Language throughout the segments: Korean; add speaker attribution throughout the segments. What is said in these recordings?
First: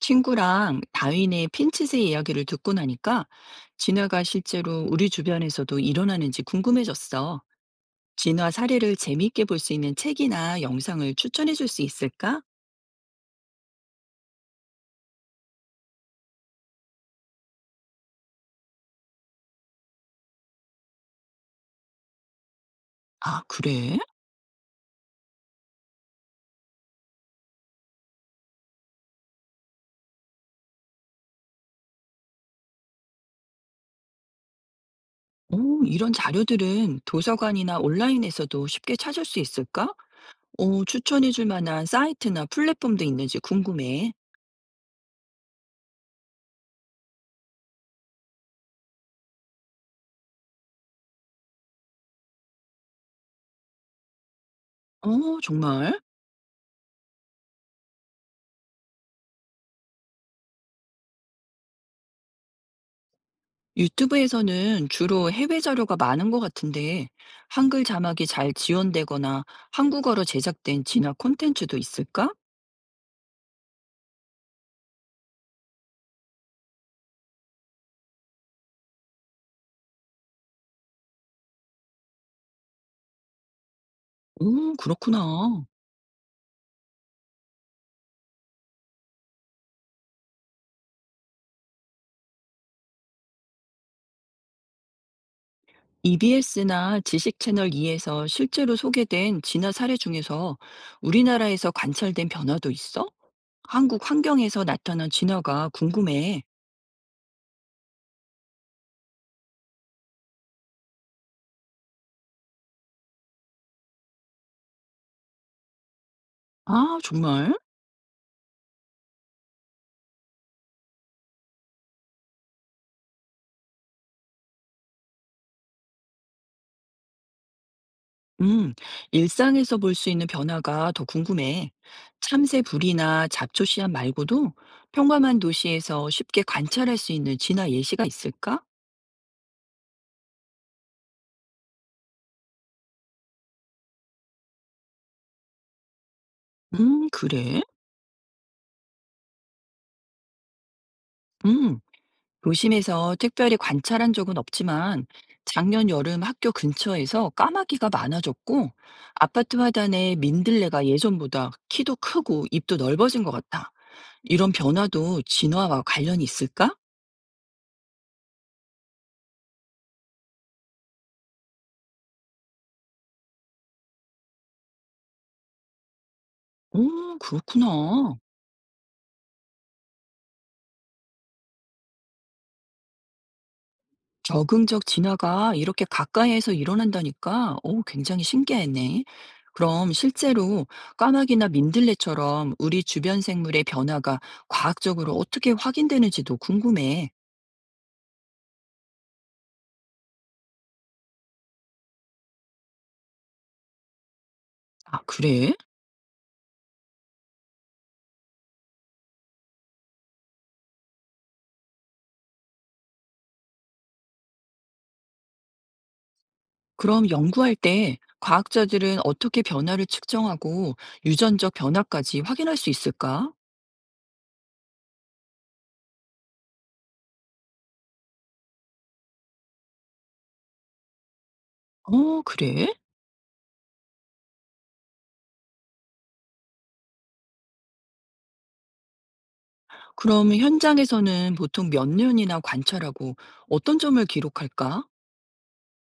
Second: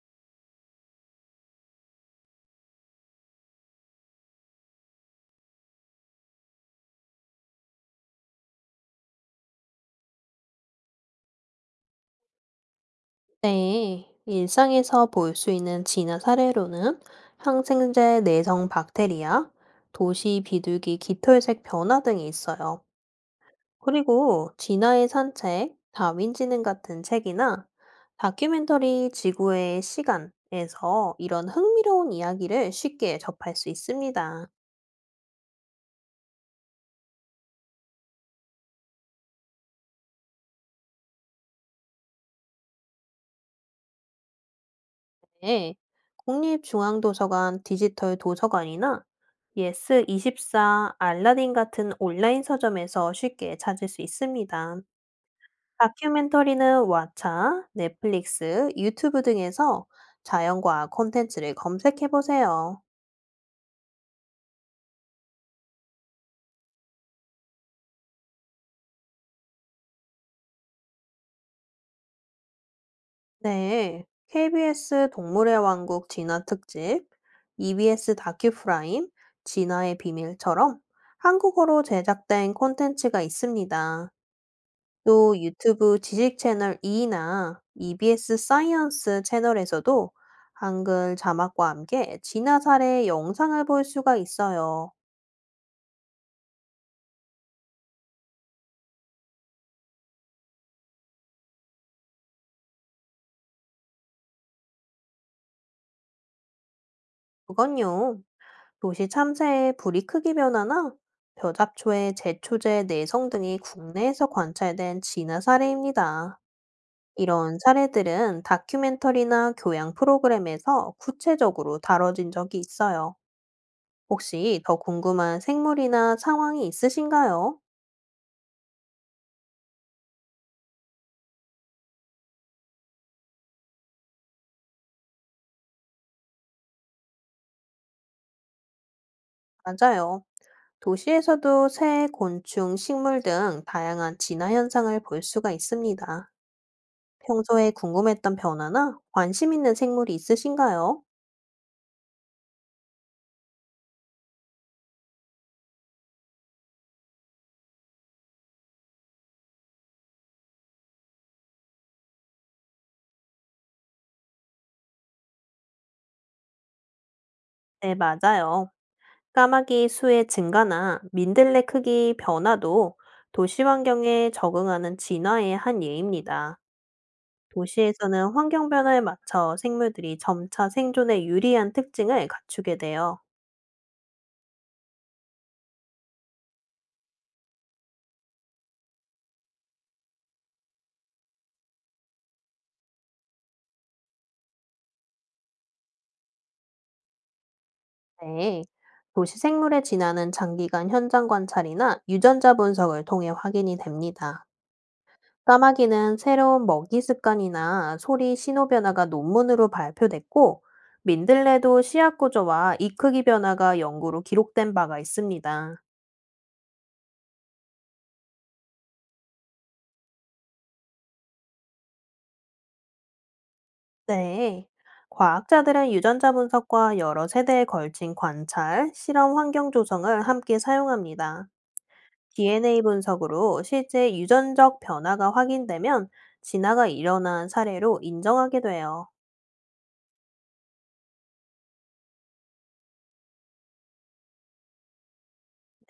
Speaker 1: 친구랑 다윈의 핀칫의 이야기를 듣고 나니까 진화가 실제로 우리 주변에서도 일어나는지 궁금해졌어. 진화 사례를 재미있게 볼 수 있는 책이나 영상을 추천해 줄 수 있을까?
Speaker 2: 네, 일상에서 볼 수 있는 진화 사례로는 항생제 내성 박테리아, 도시 비둘기 깃털색 변화 등이 있어요.
Speaker 1: 아, 그래?
Speaker 2: 그리고 진화의 산책, 다윈지능 같은 책이나 다큐멘터리 지구의 시간에서 이런 흥미로운 이야기를 쉽게 접할 수 있습니다.
Speaker 1: 오, 이런 자료들은 도서관이나 온라인에서도 쉽게 찾을 수 있을까? 오, 추천해 줄 만한 사이트나 플랫폼도 있는지 궁금해.
Speaker 2: 네, 국립중앙도서관 디지털 도서관이나 예스24, 알라딘 같은 온라인 서점에서 쉽게 찾을 수 있습니다.
Speaker 1: 어, 정말?
Speaker 2: 다큐멘터리는 왓챠, 넷플릭스, 유튜브 등에서 자연과학 콘텐츠를 검색해 보세요.
Speaker 1: 유튜브에서는 주로 해외 자료가 많은 것 같은데, 한글 자막이 잘 지원되거나 한국어로 제작된 진화 콘텐츠도 있을까?
Speaker 2: 네. KBS 동물의 왕국 진화 특집, EBS 다큐프라임, 진화의 비밀처럼 한국어로 제작된 콘텐츠가 있습니다. 또
Speaker 1: 그렇구나.
Speaker 2: 유튜브 지식 채널 E나 EBS 사이언스 채널에서도 한글 자막과 함께 진화 사례 영상을 볼 수가 있어요.
Speaker 1: EBS나 지식 채널 2에서 실제로 소개된 진화 사례 중에서 우리나라에서 관찰된 변화도 있어? 한국 환경에서 나타난 진화가 궁금해.
Speaker 2: 그건요, 도시 참새의 부리 크기 변화나 벼잡초의 제초제 내성 등이 국내에서 관찰된 진화 사례입니다.
Speaker 1: 아, 정말?
Speaker 2: 이런 사례들은 다큐멘터리나 교양 프로그램에서 구체적으로 다뤄진 적이 있어요. 혹시 더 궁금한 생물이나 상황이 있으신가요?
Speaker 1: 음, 일상에서 볼 수 있는 변화가 더 궁금해. 참새불이나 잡초씨앗 말고도 평범한 도시에서 쉽게 관찰할 수 있는 진화 예시가 있을까?
Speaker 2: 맞아요. 도시에서도 새, 곤충, 식물 등 다양한 진화 현상을 볼 수가 있습니다.
Speaker 1: 그래?
Speaker 2: 평소에 궁금했던 변화나 관심 있는 생물이 있으신가요?
Speaker 1: 음, 도심에서 특별히 관찰한 적은 없지만 작년 여름 학교 근처에서 까마귀가 많아졌고 아파트 화단에 민들레가 예전보다 키도 크고 입도 넓어진 것 같아. 이런 변화도 진화와 관련이 있을까?
Speaker 2: 네, 맞아요. 까마귀 수의 증가나 민들레 크기 변화도 도시 환경에 적응하는 진화의 한 예입니다.
Speaker 1: 오, 그렇구나.
Speaker 2: 도시에서는 환경 변화에 맞춰 생물들이 점차 생존에 유리한 특징을 갖추게 돼요.
Speaker 1: 적응적 진화가 이렇게 가까이에서 일어난다니까? 오, 굉장히 신기했네. 그럼 실제로 까마귀나 민들레처럼 우리 주변 생물의 변화가 과학적으로 어떻게 확인되는지도 궁금해.
Speaker 2: 네, 도시 생물의 진화는 장기간 현장 관찰이나 유전자 분석을 통해 확인이 됩니다.
Speaker 1: 아, 그래?
Speaker 2: 까마귀는 새로운 먹이 습관이나 소리 신호 변화가 논문으로 발표됐고, 민들레도 씨앗 구조와 이 크기 변화가 연구로 기록된 바가 있습니다.
Speaker 1: 그럼 연구할 때 과학자들은 어떻게 변화를 측정하고 유전적 변화까지 확인할 수 있을까?
Speaker 2: 네, 과학자들은 유전자 분석과 여러 세대에 걸친 관찰, 실험 환경 조성을 함께 사용합니다.
Speaker 1: 어, 그래?
Speaker 2: DNA 분석으로 실제 유전적 변화가 확인되면 진화가 일어난 사례로 인정하게 돼요.
Speaker 1: 그럼 현장에서는 보통 몇 년이나 관찰하고 어떤 점을 기록할까?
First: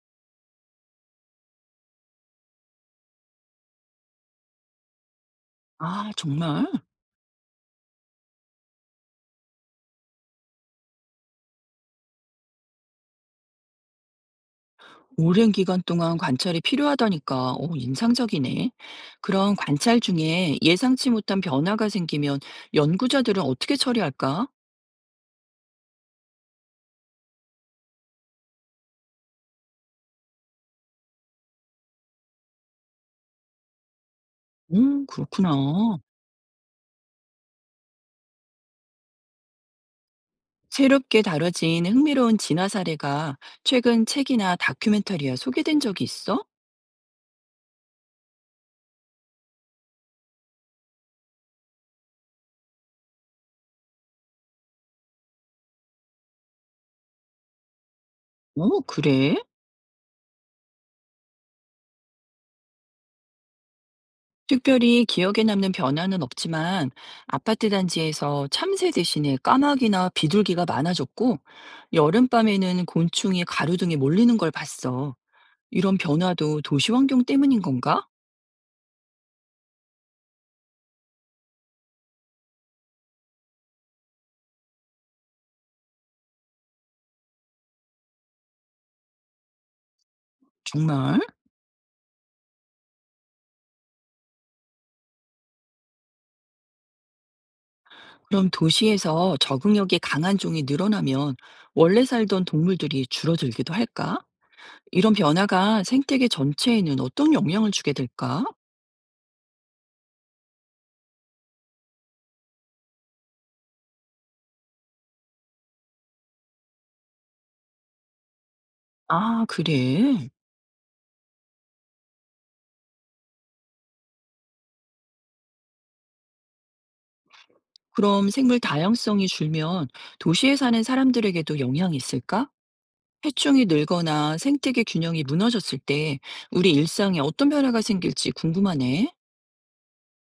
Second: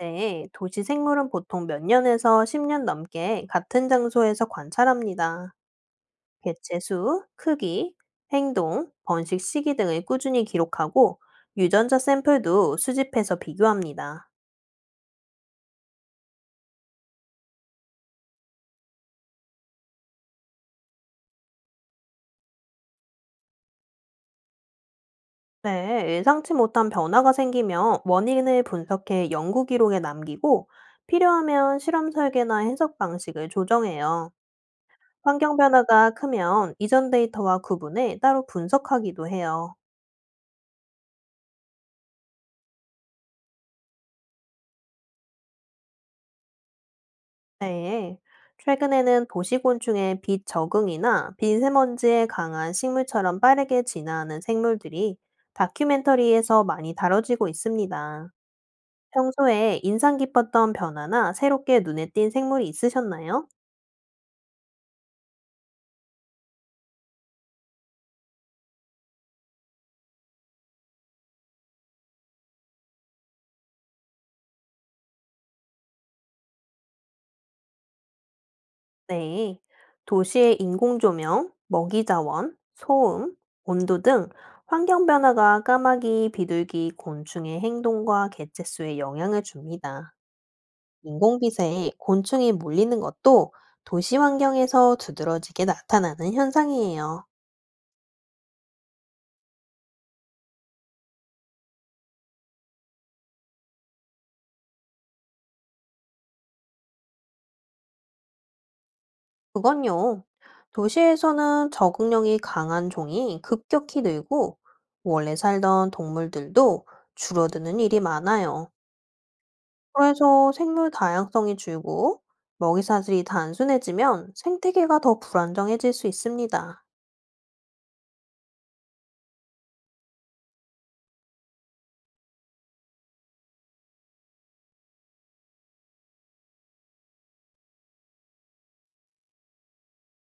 Speaker 2: 네, 도시 생물은 보통 몇 년에서 10년 넘게 같은 장소에서 관찰합니다.
Speaker 1: 아, 정말?
Speaker 2: 개체 수, 크기, 행동, 번식 시기 등을 꾸준히 기록하고 유전자 샘플도 수집해서 비교합니다.
Speaker 1: 오랜 기간 동안 관찰이 필요하다니까, 오, 인상적이네. 그런 관찰 중에 예상치 못한 변화가 생기면 연구자들은 어떻게 처리할까?
Speaker 2: 네, 예상치 못한 변화가 생기면 원인을 분석해 연구 기록에 남기고 필요하면 실험 설계나 해석 방식을 조정해요.
Speaker 1: 그렇구나.
Speaker 2: 환경 변화가 크면 이전 데이터와 구분해 따로 분석하기도 해요.
Speaker 1: 새롭게 다뤄진 흥미로운 진화 사례가 최근 책이나 다큐멘터리에 소개된 적이 있어?
Speaker 2: 네, 최근에는 도시곤충의 빛 적응이나 미세먼지에 강한 식물처럼 빠르게 진화하는 생물들이 다큐멘터리에서 많이 다뤄지고 있습니다.
Speaker 1: 오, 그래?
Speaker 2: 평소에 인상 깊었던 변화나 새롭게 눈에 띈 생물이 있으셨나요?
Speaker 1: 특별히 기억에 남는 변화는 없지만 아파트 단지에서 참새 대신에 까마귀나 비둘기가 많아졌고 여름밤에는 곤충이 가로등에 몰리는 걸 봤어. 이런 변화도 도시 환경 때문인 건가?
Speaker 2: 네, 도시의 인공조명, 먹이자원, 소음, 온도 등 환경 변화가 까마귀, 비둘기, 곤충의 행동과 개체수에 영향을 줍니다.
Speaker 1: 정말?
Speaker 2: 인공빛에 곤충이 몰리는 것도 도시 환경에서 두드러지게 나타나는 현상이에요.
Speaker 1: 그럼 도시에서 적응력이 강한 종이 늘어나면 원래 살던 동물들이 줄어들기도 할까? 이런 변화가 생태계 전체에는 어떤 영향을 주게 될까?
Speaker 2: 그건요, 도시에서는 적응력이 강한 종이 급격히 늘고 원래 살던 동물들도 줄어드는 일이 많아요.
Speaker 1: 아, 그래.
Speaker 2: 그래서 생물 다양성이 줄고 먹이사슬이 단순해지면 생태계가 더 불안정해질 수 있습니다.
Speaker 1: 그럼 생물 다양성이 줄면 도시에 사는 사람들에게도 영향이 있을까? 해충이 늘거나 생태계 균형이 무너졌을 때 우리 일상에 어떤 변화가 생길지 궁금하네.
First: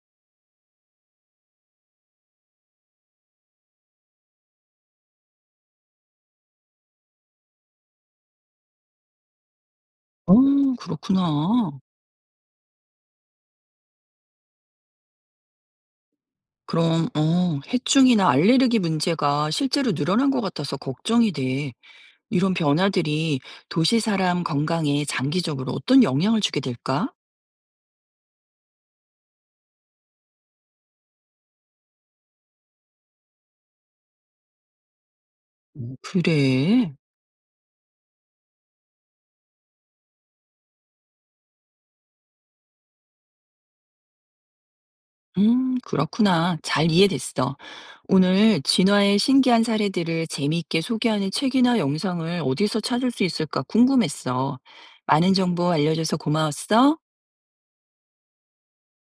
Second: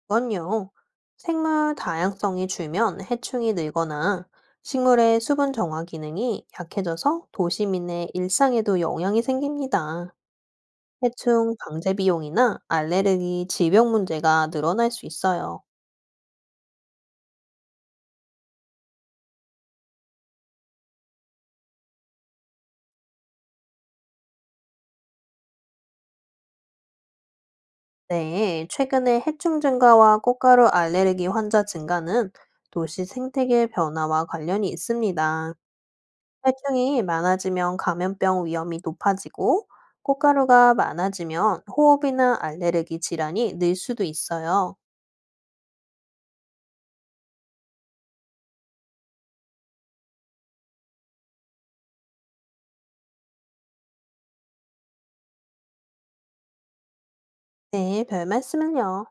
Speaker 2: 건요, 생물 다양성이 줄면 해충이 늘거나 식물의 수분 정화 기능이 약해져서 도시민의 일상에도 영향이 생깁니다.
Speaker 1: 어,
Speaker 2: 해충
Speaker 1: 그렇구나.
Speaker 2: 방제 비용이나 알레르기, 질병 문제가 늘어날 수 있어요.
Speaker 1: 그럼 해충이나 알레르기 문제가 실제로 늘어난 것 같아서 걱정이 돼. 이런 변화들이 도시 사람 건강에 장기적으로 어떤 영향을 주게 될까?
Speaker 2: 네, 최근에 해충 증가와 꽃가루 알레르기 환자 증가는 도시 생태계 변화와 관련이 있습니다.
Speaker 1: 오, 그래.
Speaker 2: 해충이 많아지면 감염병 위험이 높아지고 꽃가루가 많아지면 호흡이나 알레르기 질환이 늘 수도 있어요.
Speaker 1: 그렇구나. 잘 이해됐어. 오늘 진화의 신기한 사례들을 재미있게 소개하는 책이나 영상을 어디서 찾을 수 있을까 궁금했어. 많은 정보 알려줘서 고마웠어.
Speaker 2: 네, 별 말씀을요.